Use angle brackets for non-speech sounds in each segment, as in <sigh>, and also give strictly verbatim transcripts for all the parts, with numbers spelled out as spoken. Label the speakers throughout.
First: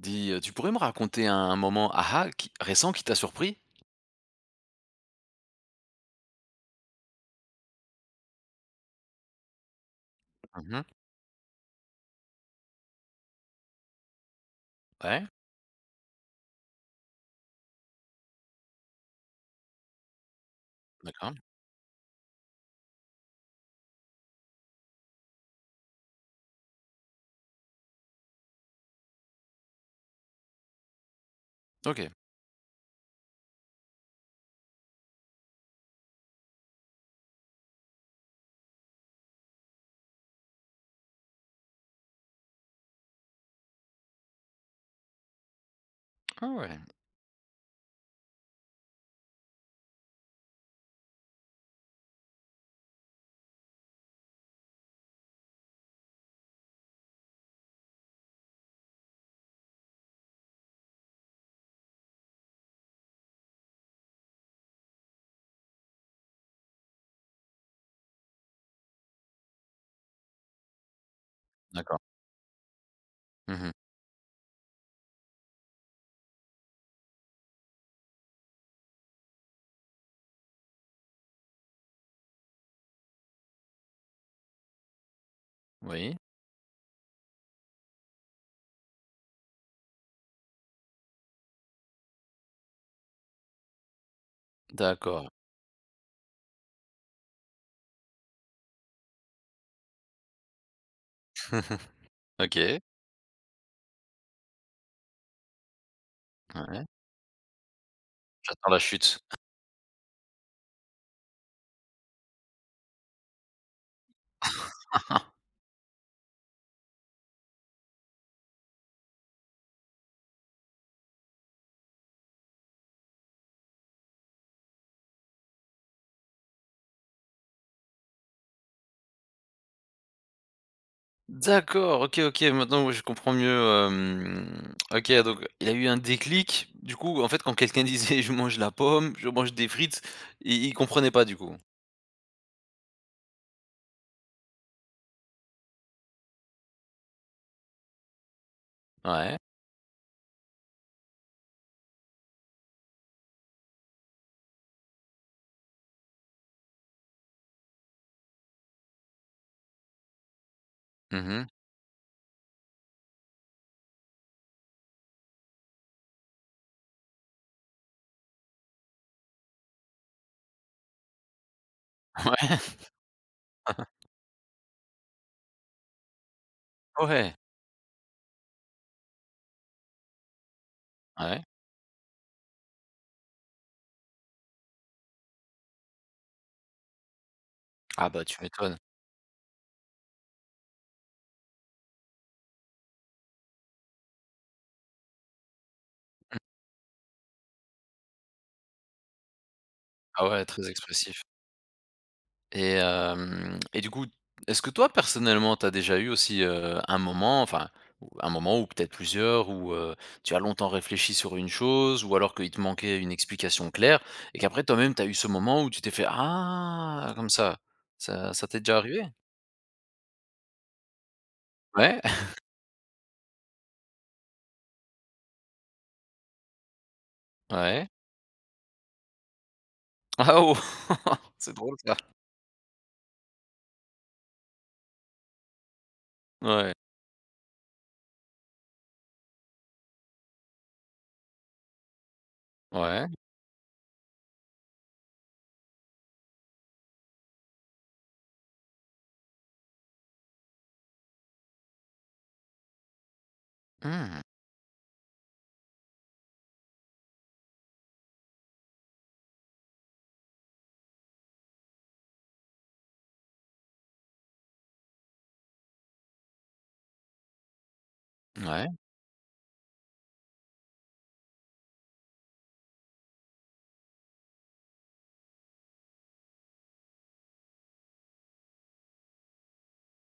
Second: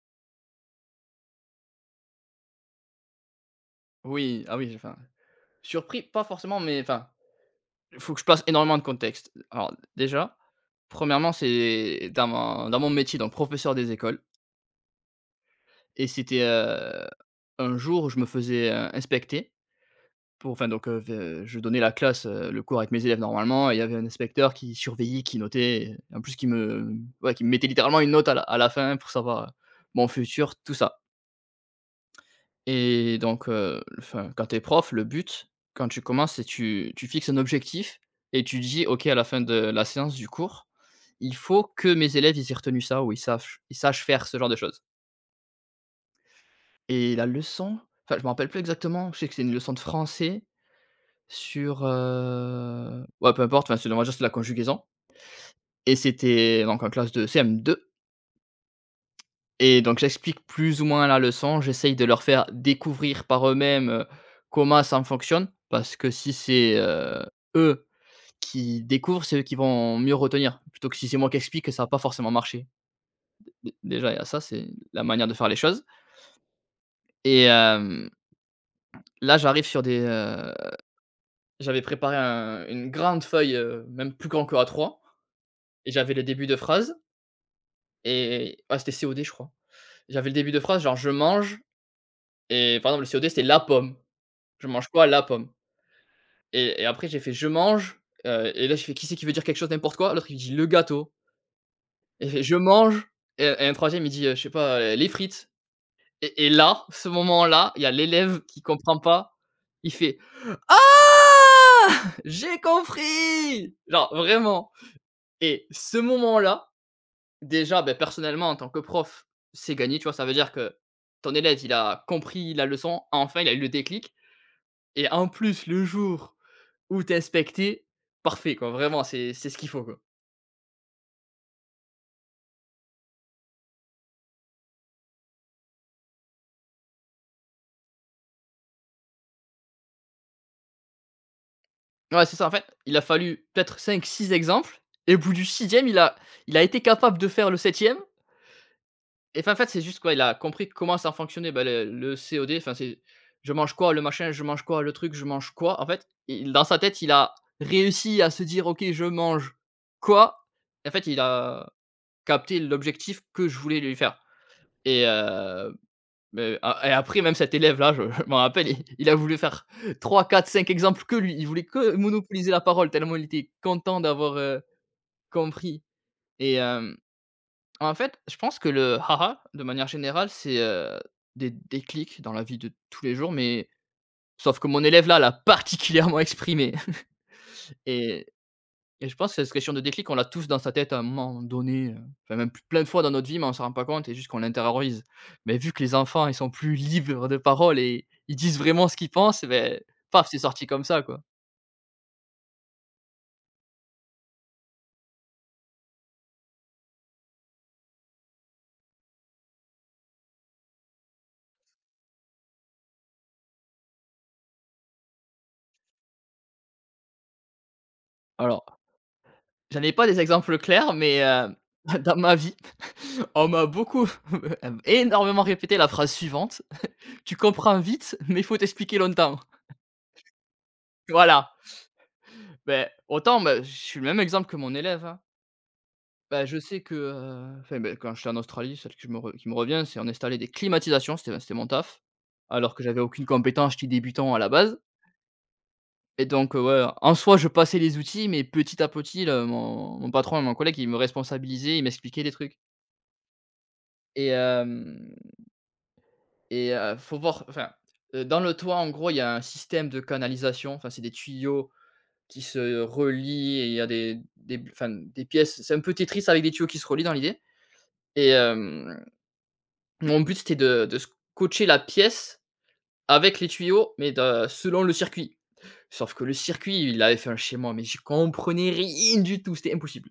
Speaker 1: Dis, heu, tu pourrais me raconter un un moment aha qui récent qui t'a surpris?
Speaker 2: Oui, ah oui, enfin, surpris, pas forcément, mais enfin, il faut que je place énormément de contexte. Alors, déjà,
Speaker 1: Mmh.
Speaker 2: premièrement, c'est dans mon dans mon métier, donc professeur des écoles.
Speaker 1: Ouais,
Speaker 2: Et c'était, heu, un jour où je me faisais, heu, inspecter pour enfin, donc, heu,
Speaker 1: d'accord.
Speaker 2: v je donnais la classe, heu, le cours avec mes élèves normalement, et il y avait un inspecteur qui surveillait, qui notait et en plus qui me, ouais, qui me mettait littéralement une note à la à la fin pour savoir, heu, mon futur, tout ça.
Speaker 1: OK.
Speaker 2: Et donc, heu, enfin, quand tu es prof, le but, quand tu commences, c'est tu tu fixes un objectif et tu dis: «OK, à la fin de la séance du cours, il faut que mes élèves, ils aient retenu ça ou ils sachent ils sachent faire ce genre de choses.»
Speaker 1: Ah ouais,
Speaker 2: Et la leçon, enfin, je me rappelle plus exactement, je sais que c'est une leçon de français sur, heu, ouais, peu importe, enfin, c'est, on va dire, c'est la conjugaison. Et c'était donc en classe de C M deux. Et donc j'explique plus ou moins la leçon, j'essaye de leur faire découvrir par eux-mêmes, heu, comment ça fonctionne. Parce que si c'est, heu, eux qui découvrent, c'est eux qui vont mieux retenir. Plutôt que si c'est moi qui explique, ça va pas
Speaker 1: d'accord.
Speaker 2: forcément marcher.
Speaker 1: Mmh.
Speaker 2: Dé déjà il y a ça, c'est la manière de faire les choses. Et hem, là j'arrive sur des, heu, j'avais préparé un une grande feuille, heu, même plus grand que A trois. Et j'avais
Speaker 1: Oui,
Speaker 2: le début de phrase, et ah, c'était C O D je crois. J'avais le début de phrase, genre: «Je mange», et par exemple le C O D c'était la pomme. Je mange quoi? La
Speaker 1: d'accord.
Speaker 2: pomme. Et et après j'ai fait: «Je mange», heu, et là je fais: «Qui c'est qui veut dire quelque chose, n'importe quoi?» L'autre il dit: «Le gâteau»,
Speaker 1: <laughs>
Speaker 2: et fait:
Speaker 1: OK,
Speaker 2: «Je
Speaker 1: ouais,
Speaker 2: mange», et et un troisième il dit, heu, je sais pas, heu: «Les frites». Et et là, ce moment-là, il y a l'élève qui
Speaker 1: j'attends la
Speaker 2: comprend
Speaker 1: chute.
Speaker 2: pas, il fait: «Ah! <laughs> J'ai compris!», genre vraiment.
Speaker 1: <laughs>
Speaker 2: Et ce moment-là, déjà, beh, personnellement en tant que prof, c'est gagné, tu vois? Ça veut dire que ton élève, il a compris la leçon, enfin il a eu le déclic. Et en plus, le jour où tu inspecté, parfait quoi, vraiment c'est c'est ce qu'il faut quoi.
Speaker 1: D'accord, OK, OK, maintenant, oui, je comprends mieux, hem, OK, donc il a eu un déclic. Du coup, en fait, quand quelqu'un <laughs> disait: «Je mange la pomme, je mange des frites», il il comprenait pas, du coup?
Speaker 2: Ouais, c'est ça en fait, il a fallu peut-être cinq six exemples et au bout du sixième il a il a été capable de faire le septième.
Speaker 1: Ouais.
Speaker 2: Et enfin, en fait, c'est juste quoi, il a compris comment ça fonctionnait bah, le, le C O D, enfin c'est je mange quoi, le machin, je mange quoi, le truc, je mange quoi. En fait, il- dans sa tête, il a réussi à se dire OK, je mange quoi. Et en fait, il
Speaker 1: Mmh.
Speaker 2: a capté l'objectif que je voulais lui faire. Et heu, mais, a- et après, même cet élève-là, je, je m'en rappelle, il, il a voulu faire trois, quatre, cinq exemples que lui. Il voulait que monopoliser la parole
Speaker 1: <laughs>
Speaker 2: tellement il était content d'avoir euh, compris. Et euh,
Speaker 1: Ouais, ouais,
Speaker 2: en fait, je pense que le haha, de manière générale, c'est euh,
Speaker 1: ouais.
Speaker 2: des déclics dans la vie de tous les jours, mais sauf que mon élève-là l'a particulièrement exprimé. <laughs>
Speaker 1: Ah bah,
Speaker 2: Et
Speaker 1: tu m'étonnes.
Speaker 2: Et je pense que cette question de déclic, on l'a tous dans sa tête à un moment donné, heu, enfin même p plein de fois dans notre vie, mais on s'en rend pas compte et juste qu'on l'intériorise. Mais vu que les enfants, ils sont plus libres de parole et ils disent vraiment ce qu'ils pensent, beh, paf,
Speaker 1: Ah
Speaker 2: c'est
Speaker 1: ouais,
Speaker 2: sorti
Speaker 1: très
Speaker 2: comme ça, quoi.
Speaker 1: expressif. Et hem et du coup, est-ce que toi, personnellement, tu as déjà eu aussi, heu, un moment, enfin, ou un moment ou peut-être plusieurs, où, heu, tu as longtemps réfléchi sur une chose ou alors qu'il te manquait une explication claire et qu'après toi-même, tu as eu ce moment où tu t'es fait: «Ah!» comme ça. Ça ça t'est
Speaker 2: Alors,
Speaker 1: déjà arrivé?
Speaker 2: j'en ai pas des exemples clairs, mais, hem, <laughs>
Speaker 1: Ouais,
Speaker 2: dans
Speaker 1: <laughs>
Speaker 2: ma vie, on m'a beaucoup, <laughs> énormément répété la phrase suivante: «Tu comprends
Speaker 1: ouais.
Speaker 2: vite, mais il faut t'expliquer longtemps».
Speaker 1: Ah oh! <laughs>
Speaker 2: Voilà,
Speaker 1: C'est drôle ça.
Speaker 2: ben autant, ben je suis le même exemple que mon élève, hein. Bah, je
Speaker 1: Ouais,
Speaker 2: sais que, heu, enfin, ben quand j'étais en Australie, celle qui me re qui me revient, c'est on installait des climatisations, c'était c'était mon taf, alors que j'avais
Speaker 1: ouais.
Speaker 2: aucune compétence, j'étais débutant à la base. Et donc heu, ouais, en soi, je passais les outils, mais petit à petit, le mon mon patron et mon collègue, ils me responsabilisaient, ils m'expliquaient des trucs.
Speaker 1: Mmh.
Speaker 2: Et hem et heu, faut voir enfin, heu, dans le toit, en gros, il y a un système de canalisation, enfin, c'est des tuyaux qui se relient, et il y a des des enfin, des pièces, c'est un peu Tetris avec des tuyaux qui se relient dans l'idée. Et
Speaker 1: Ouais.
Speaker 2: hem mon but, c'était de de scotcher la pièce avec les tuyaux, mais de selon le circuit. Sauf que le circuit, il avait fait un schéma, mais j'y comprenais rien du tout, c'était impossible.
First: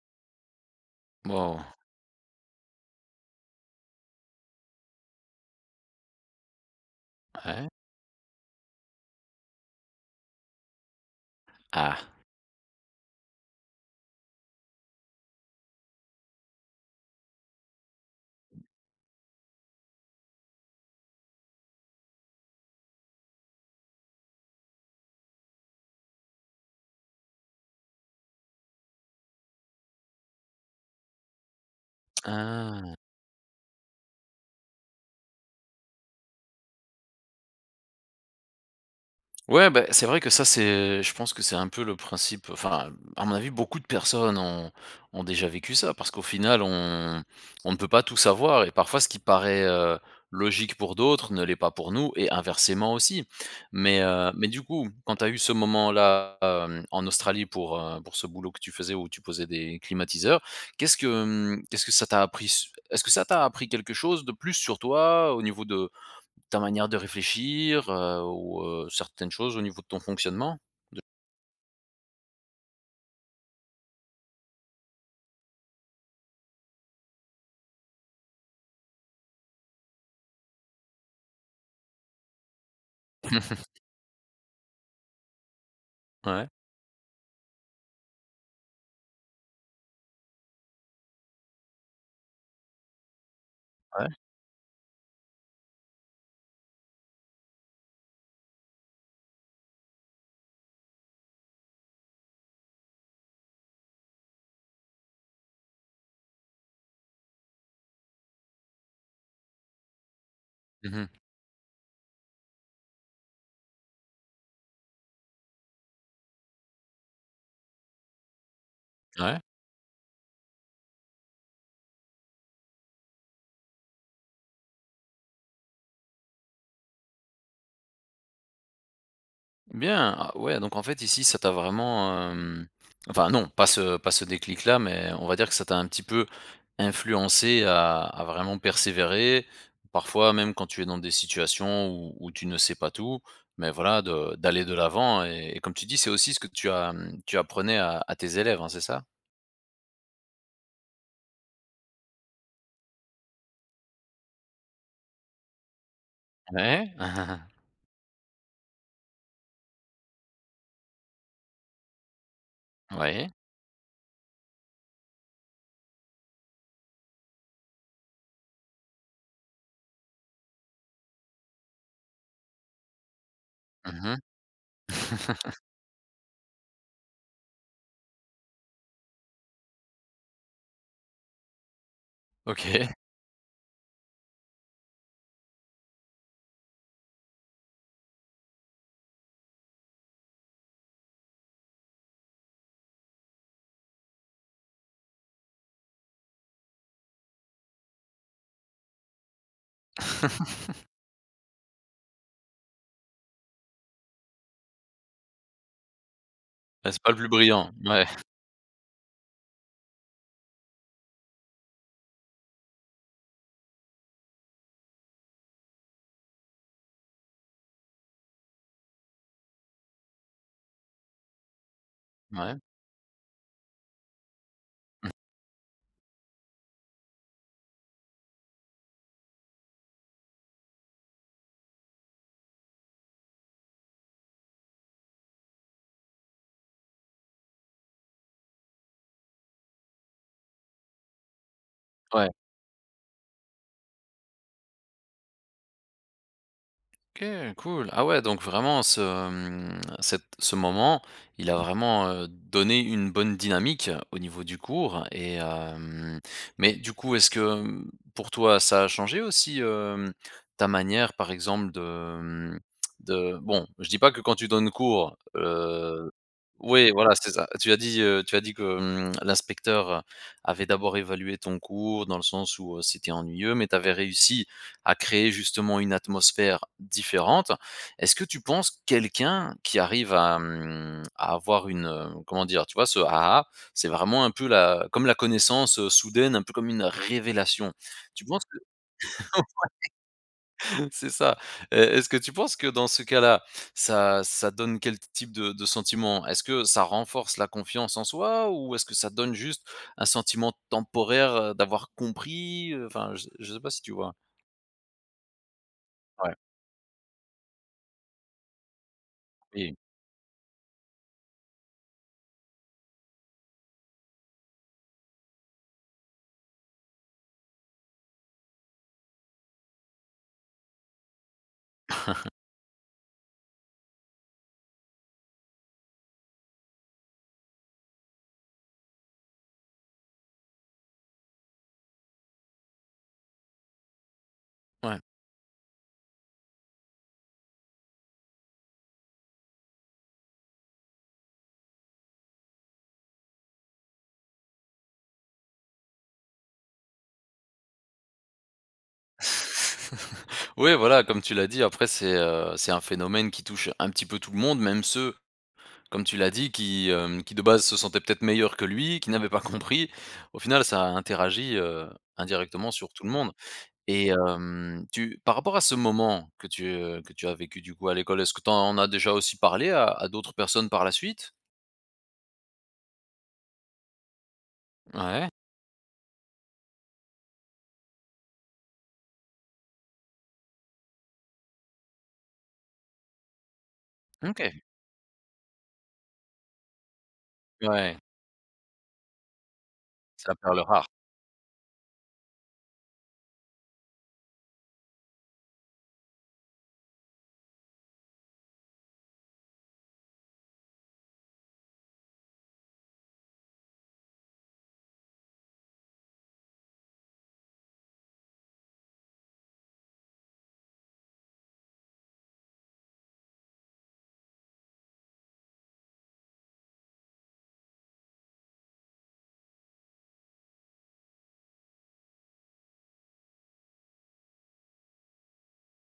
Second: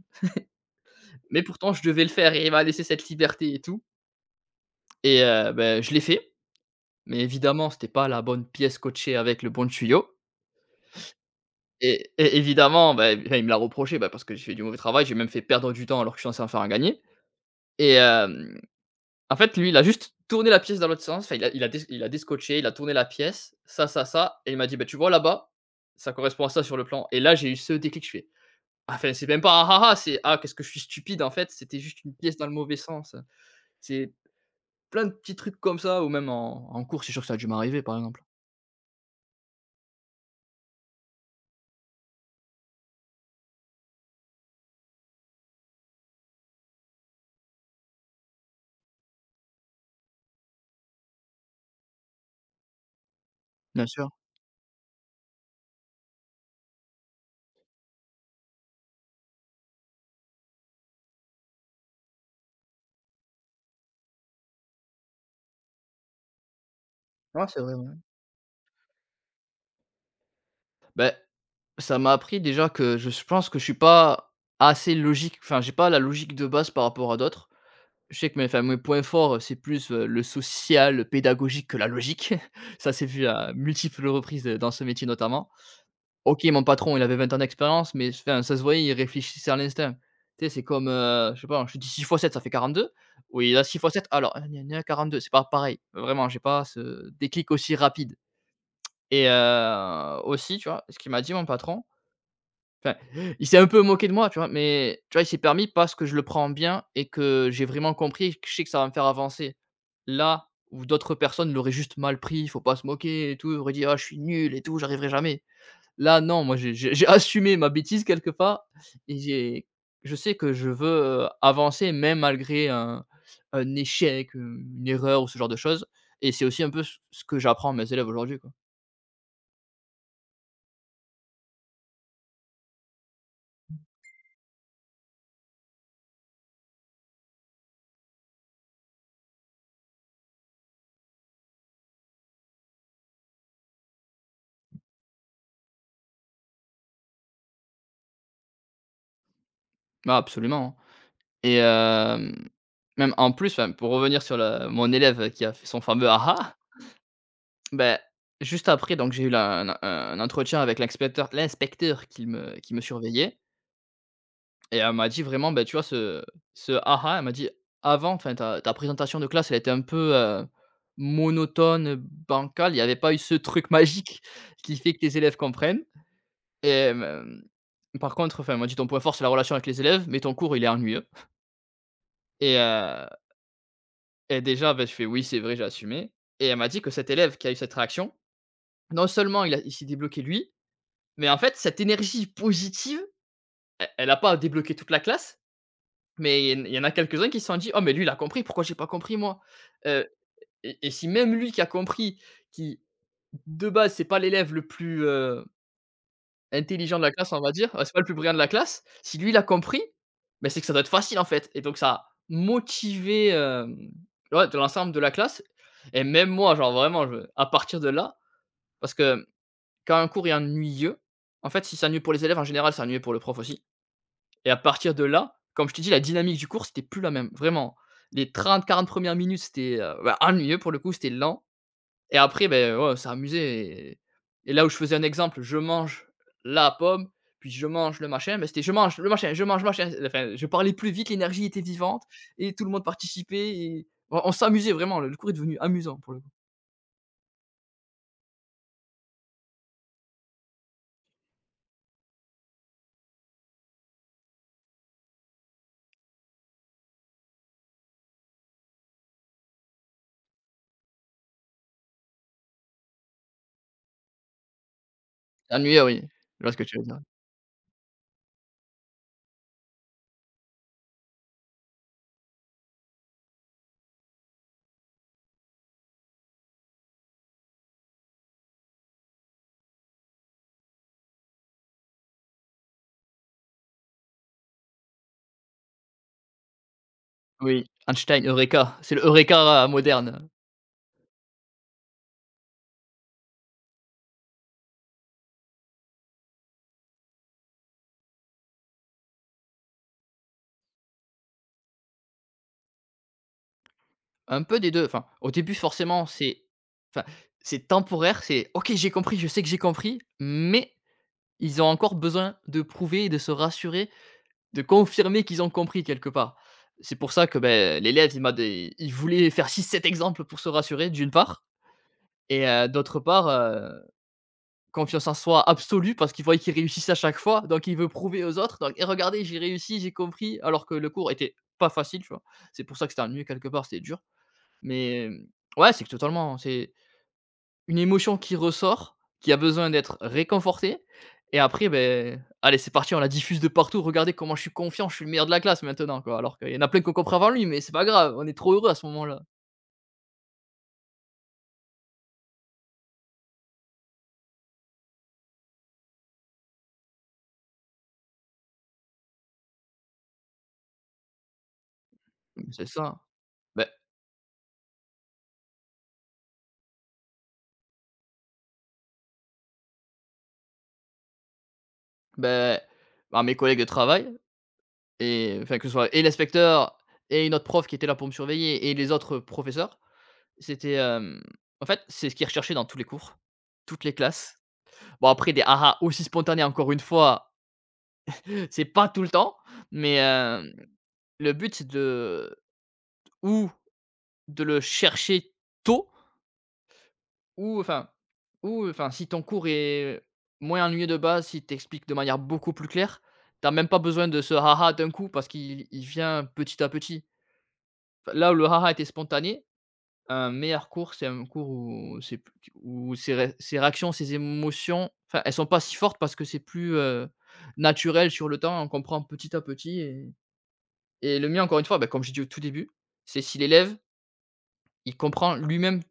Speaker 2: Mais
Speaker 1: Wow.
Speaker 2: pourtant, je devais le faire et il m'a laissé cette liberté et tout, et heu, beh, je l'ai fait, mais évidemment,
Speaker 1: Ouais.
Speaker 2: c'était pas la bonne pièce scotchée avec le bon tuyau.
Speaker 1: Ah.
Speaker 2: et et évidemment, ben enfin, il me l'a reproché, ben parce que j'ai fait du mauvais travail, j'ai même fait perdre du temps alors que je suis censé en faire un gagner. Et hem en fait, lui, il a juste tourné la pièce dans l'autre sens. Enfin, il a, il a dés- il a descotché, il a tourné la pièce, ça, ça, ça. Et il m'a dit, bah, tu vois là-bas, ça correspond à ça sur le plan. Et là, j'ai eu ce déclic. Je fais, ah, enfin, c'est même pas ah ah ah, c'est ah, qu'est-ce que je suis stupide en fait. C'était juste une pièce dans le mauvais
Speaker 1: Ah.
Speaker 2: sens. C'est plein de petits trucs comme ça, ou même en, en cours, c'est sûr que ça a dû m'arriver par exemple.
Speaker 1: Ouais, bah, c'est vrai que ça, c'est je pense que c'est un peu le principe enfin, à mon avis, beaucoup de personnes ont ont déjà vécu ça parce qu'au final, on on ne peut pas tout savoir et parfois, ce qui paraît, heu, logique pour d'autres ne l'est pas pour nous et inversement aussi.
Speaker 2: Bien
Speaker 1: Mais,
Speaker 2: sûr.
Speaker 1: heu, mais du coup, quand tu as eu ce moment-là, hem, en Australie pour, heu, pour ce boulot que tu faisais où tu posais des climatiseurs, qu'est-ce que, hem, qu'est-ce que ça t'a appris s est-ce que ça t'a appris quelque chose de plus sur toi au niveau de ta manière de
Speaker 2: Ouais, c'est vrai.
Speaker 1: réfléchir,
Speaker 2: Ouais.
Speaker 1: heu, ou, heu, certaines choses au niveau de ton fonctionnement.
Speaker 2: Ben, ça m'a appris déjà que je s- pense que je suis pas assez logique. Enfin, j'ai pas la logique de base par rapport à d'autres. Je sais que mes enfin mes points forts, euh, c'est plus, heu, le social, le pédagogique que la logique. <laughs> Ça s'est vu à
Speaker 1: <laughs>
Speaker 2: multiples reprises, heu, dans ce métier notamment. OK,
Speaker 1: Ouais,
Speaker 2: mon patron, il avait vingt ans d'expérience, mais enfin, ça se voyait, il réfléchissait à l'instinct. Tu sais, c'est comme, heu, je sais pas, je te dis six fois sept, ça fait quarante-deux. Oui, là, six fois sept,
Speaker 1: ouais.
Speaker 2: alors, il heu, a quarante-deux. C'est pas pareil. Vraiment, j'ai pas ce déclic aussi rapide. Et heu, aussi, tu vois, ce qu'il m'a dit mon patron, enfin, il s'est un peu moqué de moi, tu vois? Mais tu vois, il s'est permis parce que je le prends bien et que j'ai vraiment compris et que je sais que ça va me faire avancer. Là où
Speaker 1: Mmh.
Speaker 2: d'autres personnes l'auraient juste mal pris, faut pas se moquer et tout, auraient dit: «Ah, je suis nul et tout, j'arriverai jamais». Là, non, moi, j'ai j'ai j'ai assumé ma bêtise quelque part, et
Speaker 1: Ouais.
Speaker 2: j'ai je sais que je veux, heu, avancer même malgré un un échec, heu, une erreur ou ce genre de choses, et c'est aussi un peu ce ce que j'apprends à mes élèves aujourd'hui, quoi.
Speaker 1: Bien, ah ouais, donc en fait ici ça t'a vraiment, hem, enfin non, pas ce pas ce déclic là, mais on va dire que ça t'a un petit peu influencé à à vraiment persévérer. Parfois même quand tu es dans des situations où où tu ne sais pas tout, mais voilà de d'aller de l'avant et et comme tu dis, c'est aussi ce que tu as, mmh, tu apprenais à à tes élèves, hein, c'est ça?
Speaker 2: Ah, absolument, hein. Et hem, même en plus, enfin, pour revenir sur le mon élève qui a fait son fameux «aha»,
Speaker 1: Ouais. <laughs>
Speaker 2: ben juste après donc j'ai eu la un un entretien avec l'inspecteur l'inspecteur qui me qui me
Speaker 1: Ouais.
Speaker 2: surveillait. Et elle m'a dit vraiment, ben tu vois ce ce «aha», elle m'a dit: «Avant, enfin ta ta présentation de classe, elle était un peu, heu, monotone, bancale, il n'y avait pas eu ce truc <laughs>
Speaker 1: Mmh.
Speaker 2: magique qui fait que tes élèves
Speaker 1: <laughs>
Speaker 2: comprennent». Et hem, par contre, enfin, elle m'a dit: «Ton point fort, c'est la relation avec les élèves, mais ton cours, il est ennuyeux». Et
Speaker 1: OK.
Speaker 2: Et déjà, bah, je fais: «Oui, c'est vrai», j'ai assumé. Et elle m'a dit que cet élève qui a eu cette réaction, non seulement il a il s'est débloqué lui, mais en fait cette énergie positive, e elle n'a pas débloqué toute la classe, mais il y en il y en a quelques-uns qui se sont dit: «Oh mais lui il a compris, pourquoi j'ai pas compris moi?» heu et et si même lui qui a compris, qui de base c'est pas l'élève le plus, heu,
Speaker 1: Bah,
Speaker 2: intelligent
Speaker 1: c'est
Speaker 2: de
Speaker 1: pas
Speaker 2: la
Speaker 1: le plus
Speaker 2: classe, on va dire,
Speaker 1: brillant.
Speaker 2: heu, c'est pas
Speaker 1: Ouais,
Speaker 2: le plus brillant de la classe. Si lui, il a compris, mais c'est que ça doit être facile, en fait, et donc ça a motivé, hem, ouais, de l'ensemble de la classe. Et même moi, genre vraiment, je à partir de là, parce que quand un cours est ennuyeux, en fait, si c'est ennuyeux pour les élèves, en
Speaker 1: ouais,
Speaker 2: général, c'est ennuyeux pour le prof aussi. Et à partir de là, comme je t'ai dit, la dynamique du cours, c'était plus la même, vraiment. Les trente, quarante premières minutes, c'était, heu, bah, ennuyeux pour le coup, c'était lent et après, ben, ouais, on s'est et et là où je faisais un exemple, je mange la pomme, puis je mange le machin, mais c'était : « Je mange le machin, je mange le machin », enfin, je parlais plus vite, l'énergie était vivante
Speaker 1: ouais.
Speaker 2: et tout le monde participait et on on s'amusait vraiment, le le cours est devenu amusant pour le coup.
Speaker 1: OK, cool. Ah ouais, donc vraiment ce, mmh, cet ce moment, il a vraiment, heu, donné une bonne dynamique au niveau du cours et hem, mais du coup, est-ce que, mmh, pour toi, ça a changé aussi, hem, ta manière, par exemple, de, mmh, de bon, je dis pas que quand tu donnes cours,
Speaker 2: Ennuyeux, oui, je vois ce que tu veux
Speaker 1: Oui,
Speaker 2: dire.
Speaker 1: voilà, c'est ça. Tu as dit, heu, tu as dit que, hem, l'inspecteur, heu, avait d'abord évalué ton cours dans le sens où, heu, c'était ennuyeux, mais tu avais réussi à créer justement une atmosphère différente. Est-ce que tu penses que quelqu'un qui arrive à, mmh, à avoir une, heu, comment dire? Tu vois ce «Ah ah», c'est vraiment un peu la comme la connaissance, heu, soudaine, un peu comme une
Speaker 2: Oui,
Speaker 1: révélation. Tu
Speaker 2: Einstein,
Speaker 1: penses que
Speaker 2: Eureka, c'est le
Speaker 1: <laughs>
Speaker 2: Eureka euh, moderne.
Speaker 1: C'est ça. Heu, est-ce que tu penses que dans ce cas-là, ça ça donne quel type de de sentiment? Est-ce que ça renforce la confiance en soi ou est-ce que ça donne juste un sentiment temporaire, heu, d'avoir compris? Heu, enfin, je je sais pas si tu vois?
Speaker 2: Un peu des deux. Enfin, au début forcément
Speaker 1: Ouais,
Speaker 2: c'est... enfin, c'est temporaire, c'est : « OK, j'ai compris, je sais que j'ai
Speaker 1: oui.
Speaker 2: compris », mais ils ont encore besoin de prouver et de se rassurer, de confirmer qu'ils ont compris quelque part. C'est pour ça que ben l'élève, il m'a des il voulait faire six sept exemples pour se rassurer, d'une part et heu, d'autre part, heu, confiance en soi absolue parce qu'il voyait qu'il réussissait à chaque fois, donc il veut prouver aux autres, donc : « Et regardez, j'ai réussi, j'ai compris », alors que le cours était pas facile, tu vois? C'est pour ça que c'était ennuyeux quelque part, c'était dur.
Speaker 1: Ouais.
Speaker 2: Mais, hem, ouais, c'est que totalement, c'est une émotion qui ressort, qui a besoin d'être réconfortée et après, ben, allez, c'est parti, on la diffuse de partout. Regardez comment je suis confiant, je suis le meilleur de la classe maintenant, quoi. Alors qu'il y en a plein qu'on ont avant lui, mais c'est pas grave, on est trop heureux à ce moment-là.
Speaker 1: <laughs> Oui, voilà, comme tu l'as dit, après c'est, heu, c'est un phénomène qui touche un petit peu tout le monde, même ceux, comme tu l'as dit, qui, hem, qui de base se sentaient peut-être meilleurs que lui, qui n'avaient pas compris. Au final, ça interagit, heu,
Speaker 2: C'est
Speaker 1: indirectement sur
Speaker 2: ça.
Speaker 1: tout le monde.
Speaker 2: Ben,
Speaker 1: Et hem, tu par rapport à ce moment que tu, heu, que tu as vécu du coup à l'école, est-ce que tu en as déjà aussi parlé à à d'autres personnes par la suite?
Speaker 2: ben, bah, mes collègues de travail
Speaker 1: Ouais,
Speaker 2: et enfin, que ce soit et l'inspecteur et une autre prof qui était là pour me surveiller et les autres professeurs. C'était, hem, en fait, c'est ce qu'ils recherchaient dans tous les cours, toutes les classes.
Speaker 1: OK,
Speaker 2: Bon après des « Ah ah » aussi spontanés encore une fois,
Speaker 1: ouais,
Speaker 2: c'est pas tout le temps, mais
Speaker 1: c'est la
Speaker 2: heu,
Speaker 1: perle rare.
Speaker 2: le but, c'est de... ou de le chercher tôt, ou enfin... ou enfin, si ton cours est moins ennuyeux de base, il t'explique de manière beaucoup plus claire, t'as même pas besoin de ce « ha » d'un coup parce qu'il il vient petit à petit. Enfin, là où le « ha » était spontané, un meilleur cours, c'est un cours où c'est p où ses ré ses réactions, ses émotions, enfin, elles sont pas si fortes parce que c'est plus, heu, naturel sur le temps, on comprend petit à petit et et le mieux encore une fois, ben comme j'ai dit au tout début, c'est si l'élève, il comprend lui-même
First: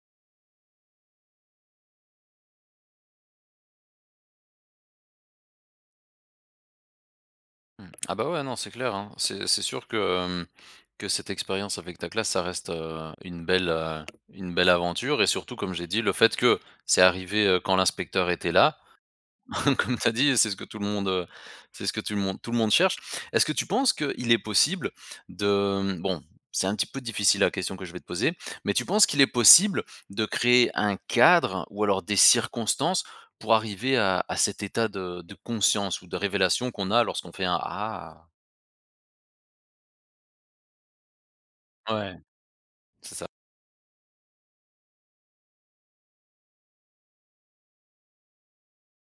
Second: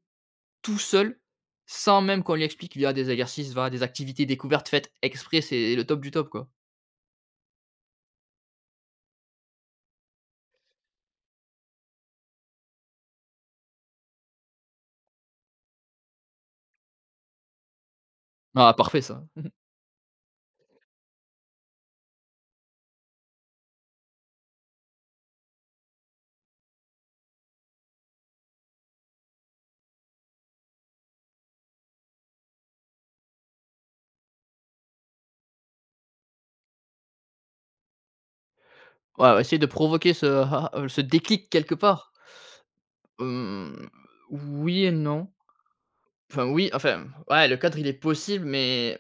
Speaker 2: tout seul, sans même qu'on lui explique via des exercices, va des activités découvertes faites exprès, c'est le top du top, quoi.
Speaker 1: Mmh. Ah bah, ouais, non, c'est clair, hein. C'est c'est sûr que, hem, que cette expérience avec ta classe, ça reste, heu, une belle, heu, une belle aventure et surtout, comme j'ai dit, le fait que c'est arrivé, heu, quand l'inspecteur était
Speaker 2: Ah
Speaker 1: là.
Speaker 2: parfait ça. <laughs>
Speaker 1: <laughs> Comme tu as dit, c'est ce que tout le monde, heu, c'est ce que tout le monde tout le monde cherche. Est-ce que tu penses qu'il est possible de bon, c'est un petit peu difficile la question que je vais te poser, mais tu penses qu'il est possible de créer un cadre ou alors des circonstances pour arriver à à cet état de de conscience ou de révélation qu'on a lorsqu'on fait un «Ah»?
Speaker 2: Ouais, essayer de provoquer ce ah ah, heu, ce déclic quelque part.
Speaker 1: Ouais. C'est ça.
Speaker 2: Hem, oui et non. Enfin oui, enfin, ouais, le cadre il est possible, mais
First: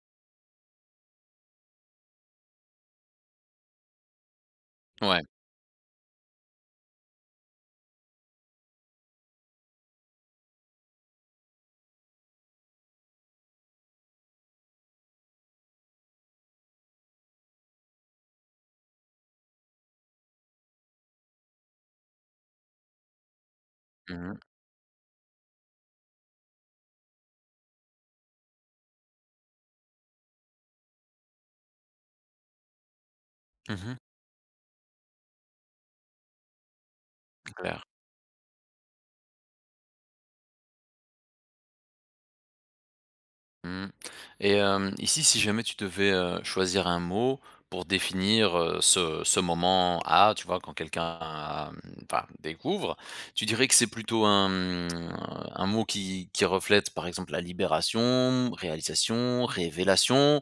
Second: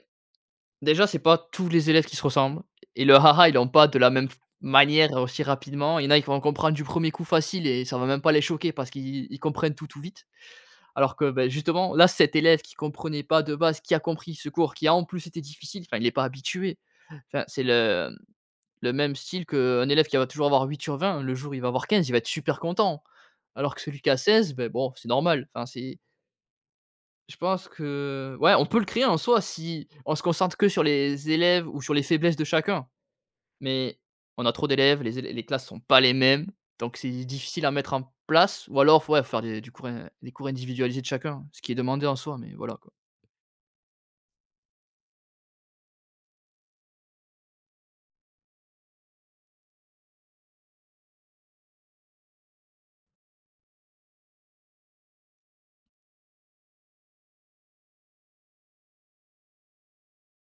Speaker 2: déjà c'est pas tous les élèves qui se ressemblent et le haha ils l'ont pas de la même f manière
Speaker 1: Ouais.
Speaker 2: aussi rapidement. Il y en a, ils vont comprendre du premier coup facile et ça va même pas les choquer parce qu'ils ils comprennent tout, tout vite. Alors que, beh, justement, là, cet élève qui comprenait pas de base, qui a compris ce cours, qui a en plus été difficile, enfin, il est pas habitué. Enfin, c'est le le même style qu'un élève qui va toujours avoir huit sur vingt le jour où il va avoir quinze, il va être super content. Alors que celui qui a
Speaker 1: Mmh mh.
Speaker 2: seize, ben bon, c'est normal. Enfin, c'est... je pense que ouais, on peut le créer en soi si on se concentre que sur les élèves ou sur les faiblesses de chacun.
Speaker 1: Mmh.
Speaker 2: Mais on a trop d'élèves, les élè les classes sont pas les mêmes, donc c'est difficile à
Speaker 1: Clair.
Speaker 2: mettre en place ou alors, ouais, faire des du cours in des cours individualisés de chacun, ce qui est demandé en soi, mais voilà, quoi.
Speaker 1: Mmh et hem, ici, si jamais tu devais, heu, choisir un mot pour définir, heu, ce ce moment A, tu vois, quand quelqu'un, mmh, enfin, découvre, tu dirais que c'est plutôt un, mmh, un mot qui qui reflète, par exemple, la libération, réalisation, révélation,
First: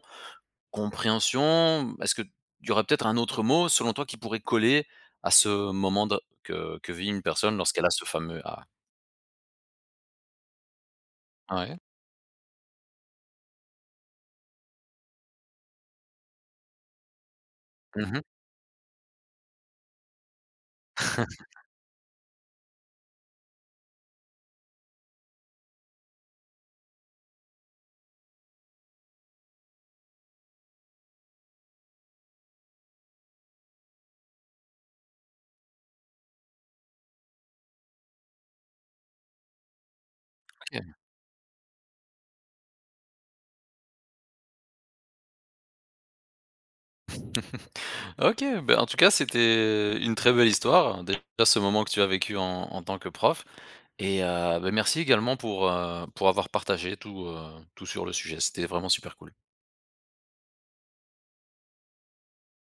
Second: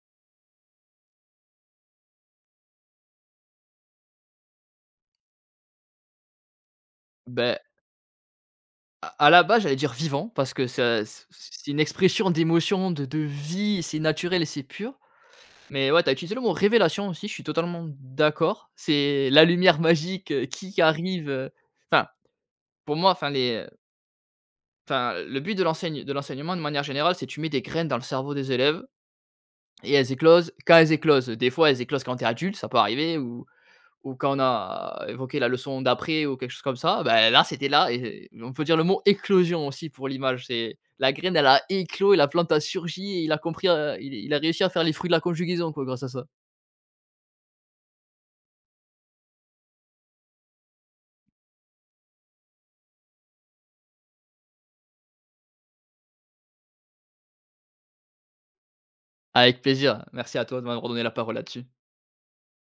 Speaker 1: compréhension? Est-ce qu'il y aurait peut-être un autre mot, selon toi, qui pourrait coller à ce moment de que que vit une personne
Speaker 2: Ben
Speaker 1: lorsqu'elle a ce fameux A?
Speaker 2: à à la base, j'allais dire vivant parce que ça c c'est
Speaker 1: Ouais.
Speaker 2: une expression d'émotion, de de vie, c'est naturel et c'est pur. Mais ouais, t'as utilisé le mot révélation aussi, je suis totalement
Speaker 1: Mmh.
Speaker 2: d'accord. C'est la lumière magique, heu, qui arrive, heu,
Speaker 1: <laughs>
Speaker 2: enfin, pour moi, enfin les, enfin, le but de l'enseigne de l'enseignement de manière générale, c'est tu mets des graines dans le cerveau des élèves. Et elles éclosent quand elles éclosent. Des fois, elles éclosent quand tu es adulte, ça peut arriver, ou... ou quand on a euh, évoqué la leçon d'après ou quelque chose comme ça, bah, là, c'était là, et on peut dire le mot éclosion aussi pour l'image. C'est la graine, elle a éclos et la plante a surgi et il a compris, heu, il il a réussi à faire les fruits de la conjugaison quoi grâce à ça.
Speaker 1: OK, ben, en tout cas, c'était une très belle histoire. Hein, déjà ce moment que tu as vécu en en tant que prof et heu, bah, merci également pour, heu, pour avoir partagé tout, heu, tout sur le sujet. C'était vraiment super cool.
Speaker 2: Avec plaisir. Merci à toi de m'avoir donné la parole là-dessus.